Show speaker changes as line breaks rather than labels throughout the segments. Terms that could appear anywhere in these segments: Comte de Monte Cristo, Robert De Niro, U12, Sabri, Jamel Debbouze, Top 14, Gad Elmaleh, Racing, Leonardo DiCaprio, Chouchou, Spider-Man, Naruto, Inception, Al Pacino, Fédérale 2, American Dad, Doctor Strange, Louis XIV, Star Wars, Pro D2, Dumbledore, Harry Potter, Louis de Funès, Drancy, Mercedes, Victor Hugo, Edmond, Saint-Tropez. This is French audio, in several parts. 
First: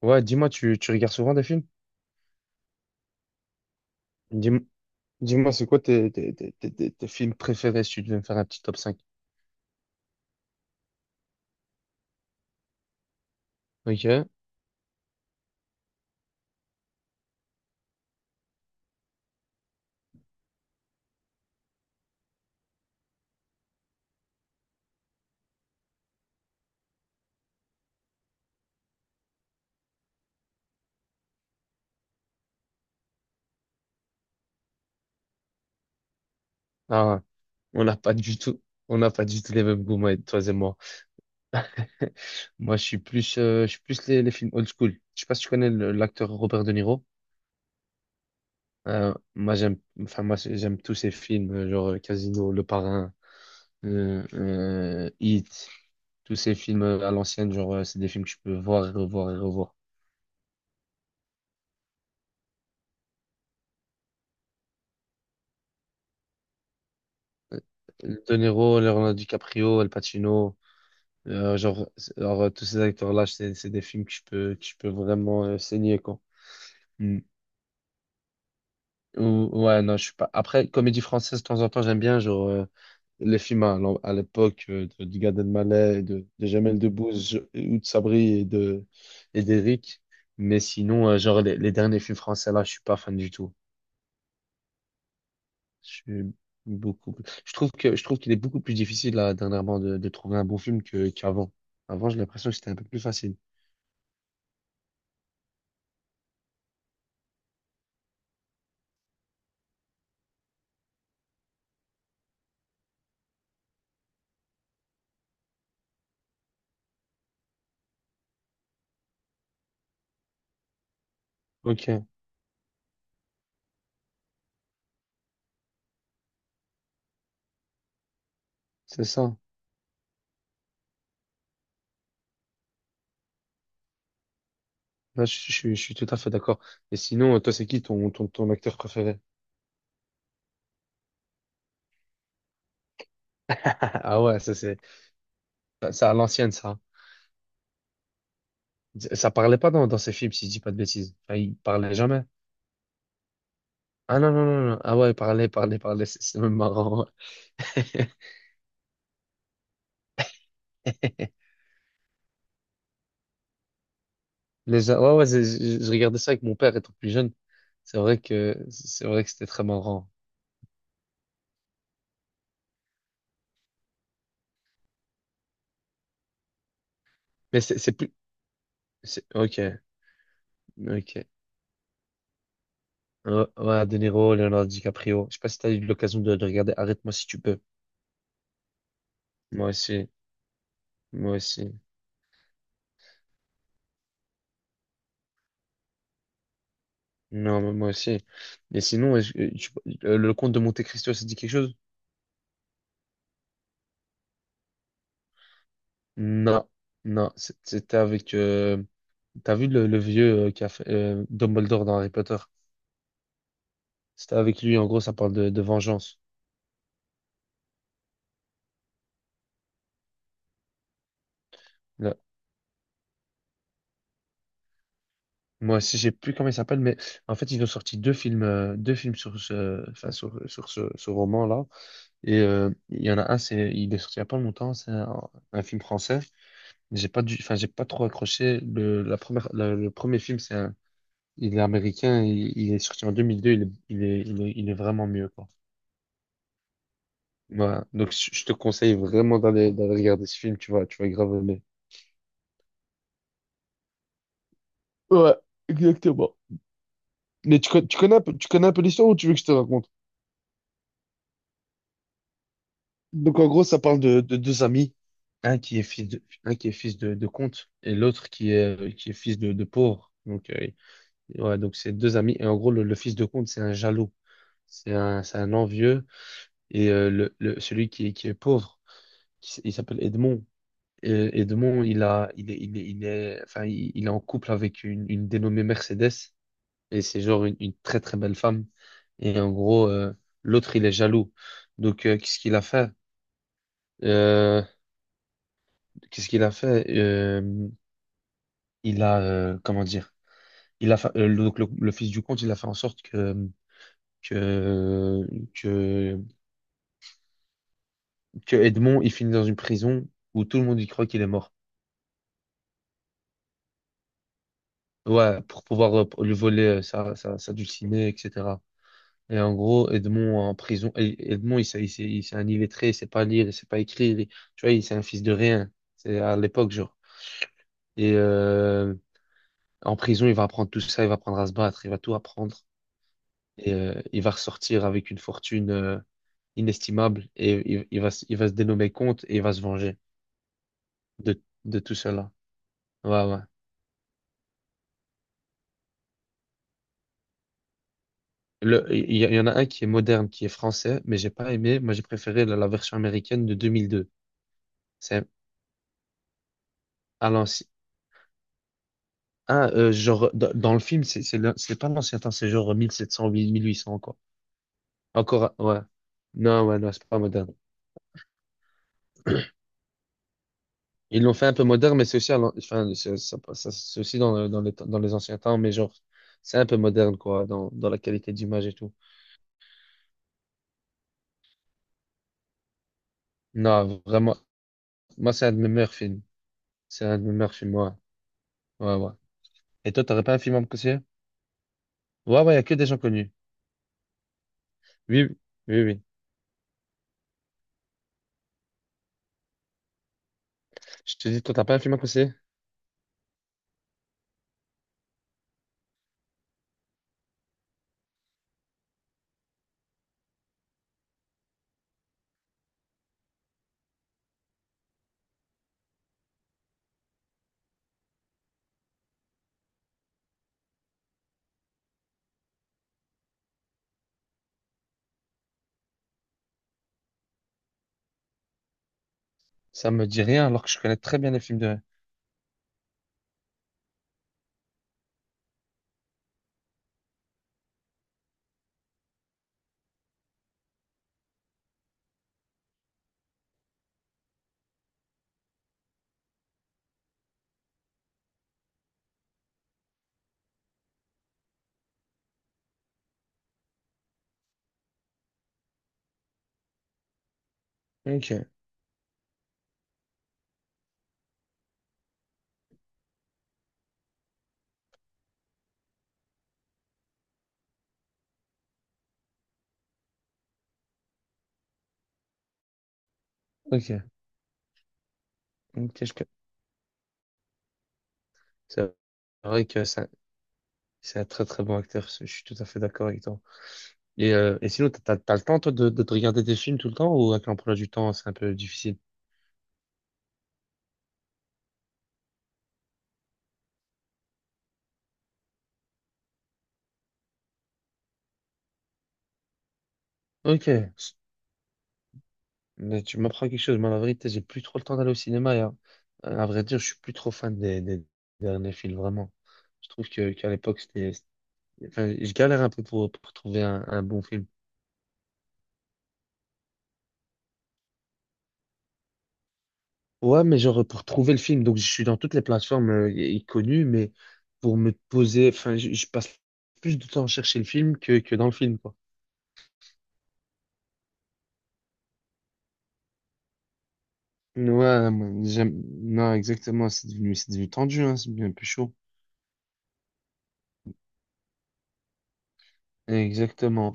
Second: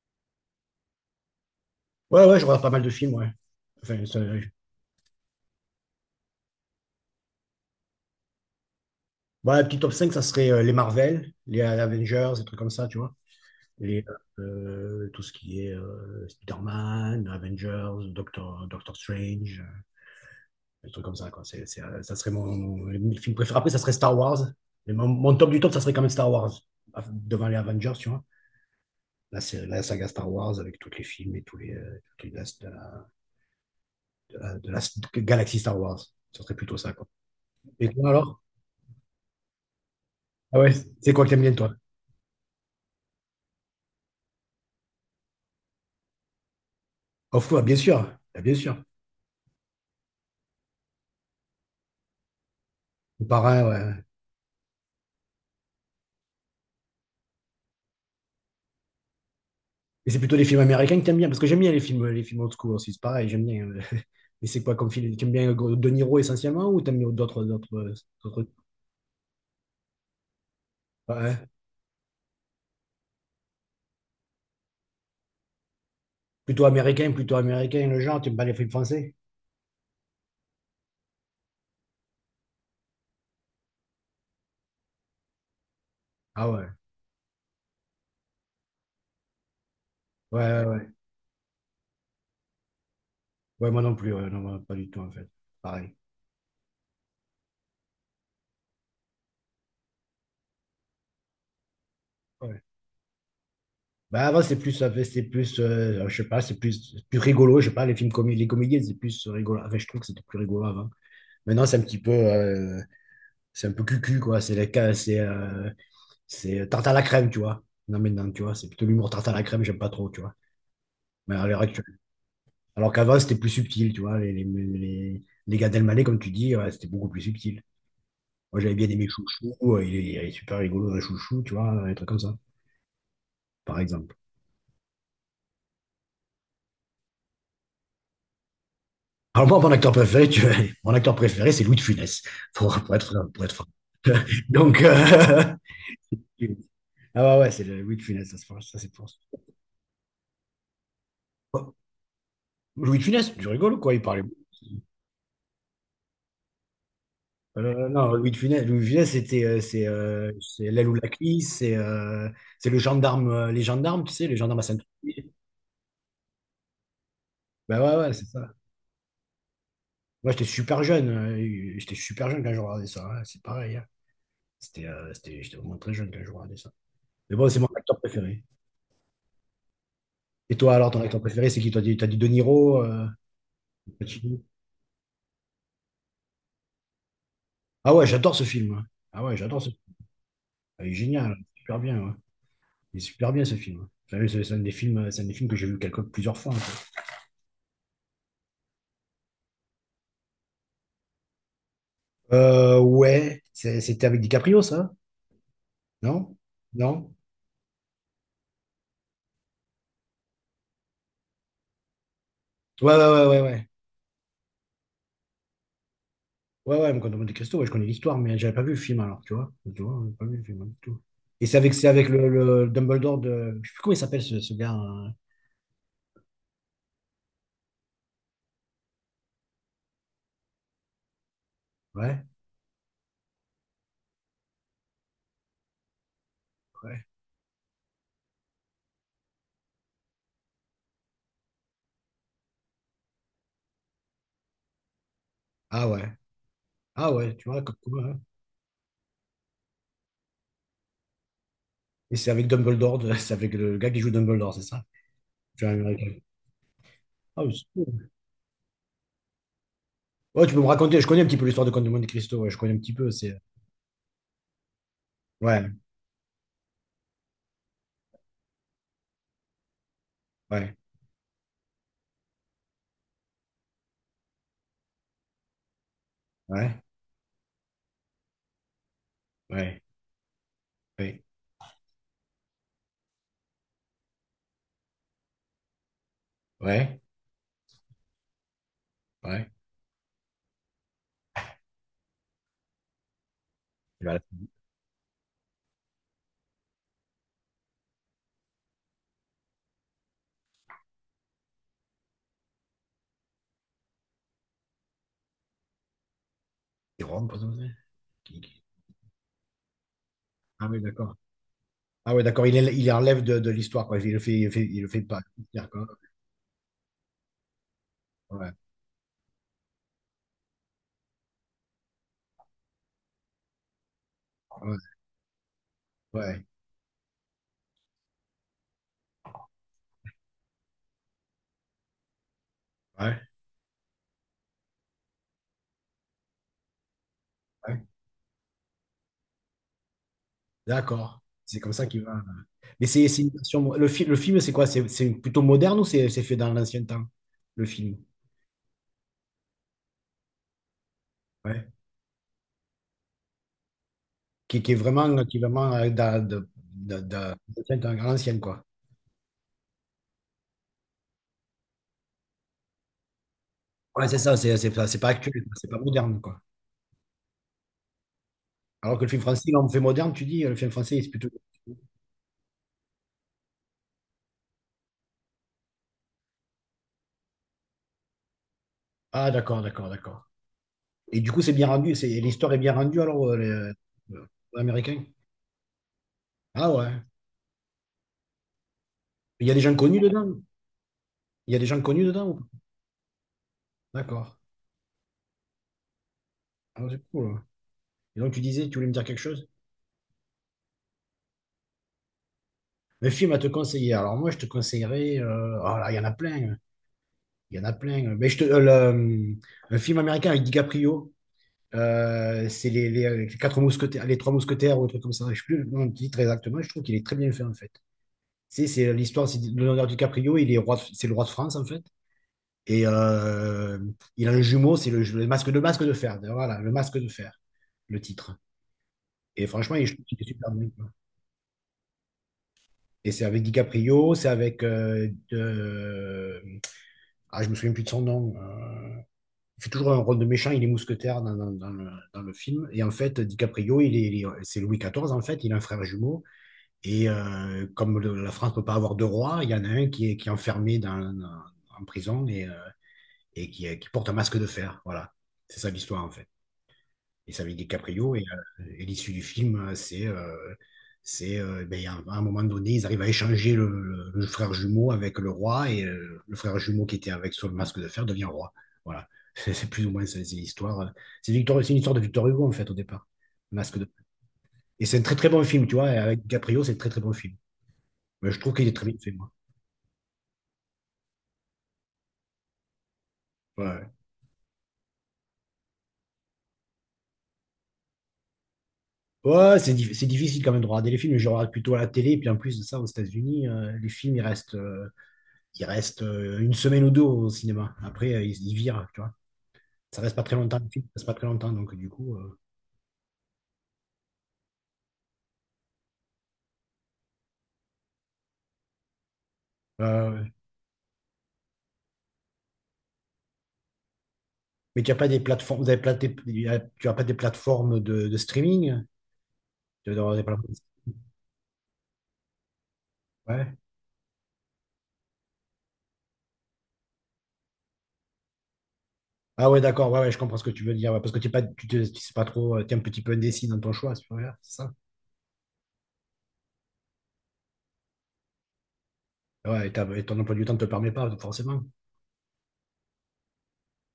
Ouais, dis-moi, tu regardes souvent des films?
Ouais, ouais, je regarde pas mal de films, ouais. Enfin,
Dis-moi, dis-moi, c'est quoi tes films préférés si tu devais me faire un petit top cinq.
bon, la petite top 5 ça serait les Marvel, les Avengers, des trucs comme ça, tu vois. Les,
Ok.
tout ce qui est Spider-Man, Avengers, Doctor Strange, des trucs comme ça, quoi. Ça serait mon film préféré. Après, ça serait Star Wars. Mais mon top du top, ça serait quand même Star Wars, devant les Avengers, tu vois. Là, c'est la saga Star Wars avec tous les films et tous les, toutes les- de la galaxie Star Wars. Ça serait plutôt ça, quoi.
Ah, on
Et
n'a
toi,
pas du
alors?
tout, on n'a pas du tout les mêmes goûts, moi, toi et
Ah ouais,
moi.
c'est quoi que t'aimes bien, toi?
Moi, je suis plus les films old school. Je sais pas si tu connais l'acteur Robert De Niro.
Off, ouais, bien sûr, ah, bien sûr.
Moi, j'aime, enfin, moi, j'aime tous ces films, genre Casino, Le Parrain,
C'est pareil, ouais.
Heat, tous ces films à l'ancienne, genre, c'est des films que je peux voir et revoir et revoir.
Mais c'est plutôt les films américains que t'aimes bien, parce que j'aime bien les films old school aussi, c'est pareil, j'aime bien. Mais c'est quoi comme film? T'aimes bien De Niro essentiellement ou t'aimes bien d'autres, d'autres, euh,
De
d'autres...
Niro, Leonardo DiCaprio, Al Pacino.
Ouais. Hein?
Genre, tous ces acteurs-là, c'est des films que je peux vraiment saigner, quoi. Hmm.
Plutôt américain, le genre, t'aimes pas les films français?
Ouais, non, je suis pas. Après, comédie française, de temps en temps, j'aime bien, genre, les films à, à l'époque de, du Gad Elmaleh, et de
Ah ouais,
Jamel Debbouze, ou de Sabri et d'Éric.
ouais,
Mais
ouais. Ouais,
sinon, genre, les derniers films français, là, je suis pas fan du tout.
ouais, moi non plus, ouais, non, moi, pas du tout en fait.
Je
Pareil.
suis beaucoup. Plus- Je trouve que je trouve qu'il est beaucoup plus difficile, là, dernièrement, de, trouver un bon film qu'avant. Avant, j'ai l'impression que
Ouais.
c'était un peu plus facile.
Bah avant c'est plus, c'est plus, je sais pas, c'est plus rigolo, je sais pas, les comédies, c'est plus rigolo. Enfin, je trouve que c'était plus rigolo avant. Maintenant c'est un petit peu, c'est un peu cucu, quoi. C'est les cas, c'est tarte à la crème, tu vois. Non, mais non, tu vois, c'est plutôt l'humour tarte à la crème, j'aime pas trop, tu vois. Mais à l'heure actuelle.
Ok,
Alors qu'avant, c'était plus subtil, tu vois. Les Gad Elmaleh, comme tu dis, ouais, c'était beaucoup plus subtil. Moi, j'avais bien
c'est
aimé
ça.
Chouchou, ouais, il est super rigolo, un Chouchou, tu vois, un truc comme ça, par exemple.
Ouais, je suis tout à fait d'accord. Et sinon, toi, c'est qui ton acteur préféré?
Alors moi, mon acteur préféré, tu vois, mon acteur préféré, c'est Louis de Funès, pour être franc, pour être franc.
Ah ouais, ça c'est
Donc,
ça à l'ancienne ça.
ah ouais, ouais, c'est le Louis de Funès, ça, c'est pour ça, c'est pour ça.
Ça parlait pas dans ces films si je dis pas de bêtises. Enfin, il
Oh,
parlait jamais.
Louis de Funès, tu rigoles, quoi, il
Ah
parlait.
non non non non. Ah ouais, il parlait parlait parlait. C'est même marrant. Ouais.
Non, Louis de Funès, c'est l'aile ou la cuisse, c'est le gendarme, les gendarmes, tu sais, les gendarmes à
Ouais ouais,
Saint-Tropez.
je regardais ça avec mon père étant plus jeune.
Ben ouais,
C'est
ouais,
vrai
c'est ça.
que c'est vrai que c'était très marrant.
Moi, j'étais super jeune quand je regardais ça, hein, c'est pareil, hein. J'étais vraiment très jeune quand je regardais ça. Mais bon, c'est
Mais
mon
c'est
acteur
plus,
préféré.
c'est ok
Et toi, alors, ton acteur
ok.
préféré, c'est qui? T'as dit De Niro,
Ouais, ouais, De Niro,
Pacino.
Leonardo DiCaprio. Je sais pas si t'as eu l'occasion de regarder. Arrête-moi si tu peux.
Ah ouais, j'adore ce film, hein. Ah ouais, j'adore ce
Moi
film.
aussi
Il est génial,
moi
super
aussi.
bien, ouais. Il est super bien ce film. Enfin, c'est un des films que j'ai vu plusieurs fois, hein.
Non, mais moi aussi. Et sinon, est-ce que le comte de Monte-Cristo, ça dit quelque chose?
Ouais, c'était avec DiCaprio, ça? Non?
Non,
Non?
non. C'était avec. T'as vu le vieux qui a fait Dumbledore dans Harry Potter?
Ouais, ouais, ouais, ouais, ouais.
C'était avec lui. En gros, ça parle de vengeance.
Ouais, ouais, quand on Monte Cristo, ouais, je connais l'histoire, mais j'avais pas vu le film alors, tu vois. Tu vois, j'avais pas vu le film, hein, du tout. Et c'est avec
Là.
le Dumbledore de. Je sais plus comment il s'appelle ce gars, hein.
Moi aussi, j'ai plus comment il s'appelle, mais en fait, ils ont sorti deux films sur ce, enfin, sur ce, roman-là.
Ouais,
Et il y en a un, il est sorti il y a pas longtemps. C'est un film français.
ouais.
J'ai pas dû, enfin, j'ai pas trop accroché. Le, la première, le premier film, c'est un. Il est américain, il est sorti en 2002, il est vraiment mieux, quoi.
Ah ouais. Ah ouais, tu vois, comme
Voilà.
quoi,
Donc,
hein.
je te conseille vraiment d'aller regarder ce film, tu vas grave aimer.
Et c'est avec Dumbledore, c'est avec le gars qui joue Dumbledore, c'est ça?
Ouais,
Tu vois, américain.
exactement.
Ah, mais
Mais
c'est
tu
cool.
connais un peu, tu connais un peu l'histoire ou tu veux que je te raconte?
Ouais, tu peux me raconter, je connais un petit peu l'histoire de Comte de Monte Cristo, ouais, je connais un petit peu, c'est.
Donc, en gros, ça parle de deux amis, un
Ouais,
qui est fils de, un qui est fils de comte et l'autre qui est fils de pauvre. Donc,
ouais,
ouais, donc c'est deux amis. Et en gros, le fils de comte, c'est un jaloux. C'est un envieux.
ouais,
Et celui qui est pauvre, il
ouais,
s'appelle Edmond.
ouais,
Et, Edmond il a, il est, il est, il est, enfin, il est en couple avec une dénommée Mercedes.
ouais,
Et c'est genre une très très belle femme. Et
ouais.
en gros, l'autre, il est jaloux. Donc, qu'est-ce qu'il a fait? Euh, qu'est-ce qu'il a fait? Comment dire? Il a, fa- le- donc le fils du comte, il a fait en sorte que, que,
Il rentre pas comme ça. Qui-
que
qui-
Edmond, il finit dans une prison où tout le
Ah oui,
monde y croit
d'accord.
qu'il est mort.
Ah ouais, d'accord, il enlève de l'histoire, quoi. Il le fait, il le fait, il le fait pas.
Ouais, pour
D'accord.
pouvoir lui voler sa dulcinée,
Ouais,
etc. Et en gros, Edmond en prison, Edmond, il s'est un illettré, il sait pas lire, il sait pas écrire, tu vois,
ouais,
il c'est un fils de rien, c'est à
ouais,
l'époque, genre. Et en prison, il va apprendre tout ça, il va apprendre à se battre, il va tout apprendre,
ouais,
et il va ressortir avec une fortune inestimable, et
ouais.
il va se dénommer comte, et il va se venger
D'accord.
de,
C'est comme ça
tout
qu'il va.
cela.
Mais c'est
Ouais,
une
ouais.
version- Le, fi- le film, c'est quoi? C'est plutôt moderne ou c'est fait dans l'ancien temps, le film?
Il y en a un qui est moderne, qui est français, mais j'ai pas
Ouais.
aimé, moi j'ai préféré la version américaine de 2002.
Qui est vraiment,
C'est
qui est vraiment dans,
à
de-
l'ancienne.
l'ancien temps, à l'ancienne, quoi.
Ah, genre, dans le film, c'est pas l'ancien temps, c'est genre 1700 1800
Ouais,
encore.
c'est ça, c'est pas, c'est pas actuel,
Encore,
c'est pas
ouais.
moderne, quoi.
Non, ouais, non, c'est pas moderne.
Alors que le film français, là, on fait moderne, tu dis, le film français, c'est
Ils
plutôt.
l'ont fait un peu moderne, mais c'est aussi, enfin, c'est aussi dans, dans, dans les anciens temps, mais genre, c'est un peu moderne, quoi, dans la qualité d'image et tout.
Ah, d'accord, d'accord, d'accord. Et du coup, c'est bien rendu, l'histoire est bien rendue alors,
Non, vraiment,
les Américains.
moi, c'est un de mes meilleurs films.
Ah ouais.
C'est un de mes meilleurs films, ouais. Ouais, ouais.
Il y a des gens
Et
connus
toi, t'aurais pas
dedans.
un film à me conseiller?
Il y a des gens connus dedans ou
Ouais,
pas?
ouais, y a que des gens connus.
D'accord.
Oui, oui, oui.
Ah, c'est cool, hein. Et donc, tu disais, tu voulais me dire quelque chose?
Je te dis, toi, t'as pas un film à me conseiller?
Le film à te conseiller. Alors, moi, je te conseillerais, oh là, il y en a plein, hein. Il y en a plein. Mais un film américain avec DiCaprio. C'est les quatre mousquetaires, les trois mousquetaires ou un truc comme ça. Je sais plus le nom du titre exactement. Je trouve qu'il est très bien fait, en fait. C'est l'histoire, c'est Leonardo DiCaprio. Il est roi, c'est le roi de France, en fait. Et il a un jumeau, c'est le masque de fer. Voilà, le masque de fer, le titre. Et franchement, il
Ça
je trouve
me
qu'il
dit
est
rien,
super
alors que
bien,
je
quoi.
connais très bien les films de.
Et c'est avec DiCaprio. Ah, je me souviens plus de son nom. Il fait toujours un rôle de méchant, il est mousquetaire dans le film. Et en fait, DiCaprio, c'est Louis XIV, en fait, il a un frère jumeau. Et comme la France ne peut pas avoir deux rois, il y en a un qui est enfermé en prison et qui porte un masque de fer. Voilà, c'est ça l'histoire, en fait. Et c'est avec DiCaprio. Et,
Ok,
euh, et l'issue du film, c'est ben, à un moment donné, ils arrivent à échanger le frère jumeau avec le roi. Et, le frère jumeau qui était avec sur le masque de fer devient roi. Voilà. C'est plus ou moins c'est l'histoire. C'est une histoire de Victor Hugo, en fait, au départ. Le masque de.
ok,
Et c'est un très très bon film, tu vois. Et
ok,
avec
je.
DiCaprio, c'est un très très bon film. Mais je trouve qu'il est très
C'est
bien fait, moi.
vrai que c'est un très très bon acteur, je suis tout à fait d'accord avec toi.
Ouais, ouais.
Et sinon, t'as le temps toi de te regarder des films tout le temps ou avec l'emploi du temps, c'est un peu difficile?
Ouais, c'est difficile quand même de regarder les films. Mais je regarde plutôt à la télé. Et puis en plus de ça, aux États-Unis, les films, ils restent. Il reste une semaine ou deux au cinéma. Après, ils virent, tu vois. Ça reste pas très longtemps,
Ok,
le film, ça reste pas très longtemps, donc du coup.
mais tu m'apprends quelque chose, moi la vérité, j'ai plus trop le temps d'aller au cinéma. Et, à vrai dire, je suis plus trop fan des derniers films, vraiment. Je trouve
euh,
que qu'à l'époque, c'était. Enfin, je galère un peu pour trouver un bon film.
mais tu as pas des plateformes, vous avez tu as pas des plateformes de streaming? Tu dois avoir des
Ouais,
plateformes.
mais genre pour trouver le film, donc je suis dans toutes les plateformes y- y
Ouais.
connues, mais pour me poser, enfin, je passe plus de temps à chercher le film que dans le film, quoi.
Ah ouais, d'accord, ouais, ouais, je comprends ce que tu veux dire, ouais, parce que t'es pas, tu sais pas trop, tu es un petit peu indécis dans ton choix, c'est pas vrai, c'est ça.
Ouais, moi, j'aime, non, exactement, c'est devenu tendu, hein, c'est devenu un peu chaud.
Ouais, et ton emploi du temps ne te le permet pas, forcément.
Exactement.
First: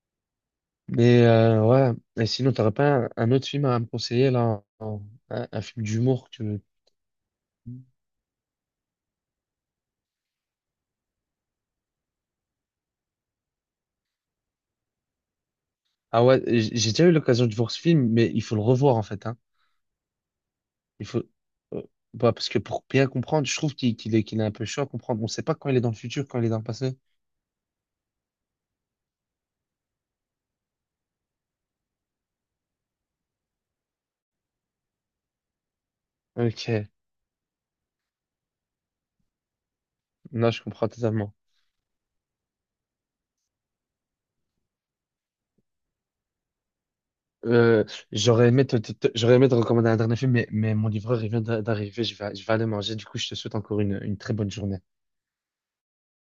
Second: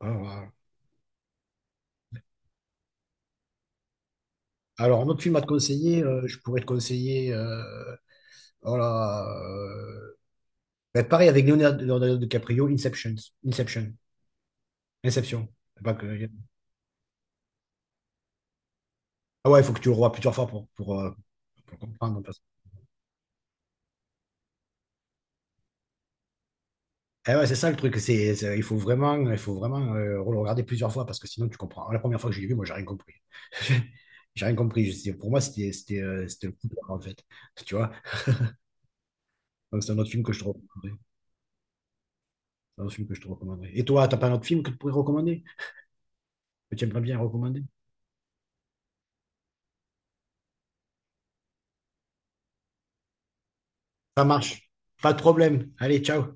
Ouais, ouais.
Mais ouais, et sinon, t'aurais pas un autre film à me conseiller, là,
Alors, un autre film à te
un film
conseiller,
d'humour que
je
tu
pourrais
veux.
te conseiller. Oh là. Mais pareil avec Leonardo DiCaprio, Inception. Inception. Inception. C'est pas
Ah
que-.
ouais, j'ai déjà eu l'occasion de voir ce film, mais il faut le revoir, en fait, hein.
Ah ouais, il faut que tu le revoies plusieurs fois
Il faut,
pour
euh,
comprendre.
bah, parce que pour bien comprendre, je trouve qu'il est un peu chaud à comprendre. On ne sait pas quand il est dans le futur, quand il est dans le passé.
Eh ouais, c'est ça le truc. Il faut vraiment le regarder plusieurs fois parce que sinon tu comprends. La première fois que je l'ai vu, moi, j'ai rien compris. J'ai rien compris. Pour moi, c'était le coup de
Ok,
barre, en fait. Tu vois? Donc, c'est un autre film que je te
non, je comprends
recommanderais.
totalement.
C'est un autre film que je te recommanderais. Et toi, t'as pas un autre film que tu pourrais recommander? Que tu aimerais bien recommander?
Euh, j'aurais aimé te recommander un dernier film, mais mon livreur, il vient d'arriver. Je vais aller manger. Du coup, je te souhaite encore une
Ça
très bonne
marche.
journée.
Pas de problème. Allez, ciao.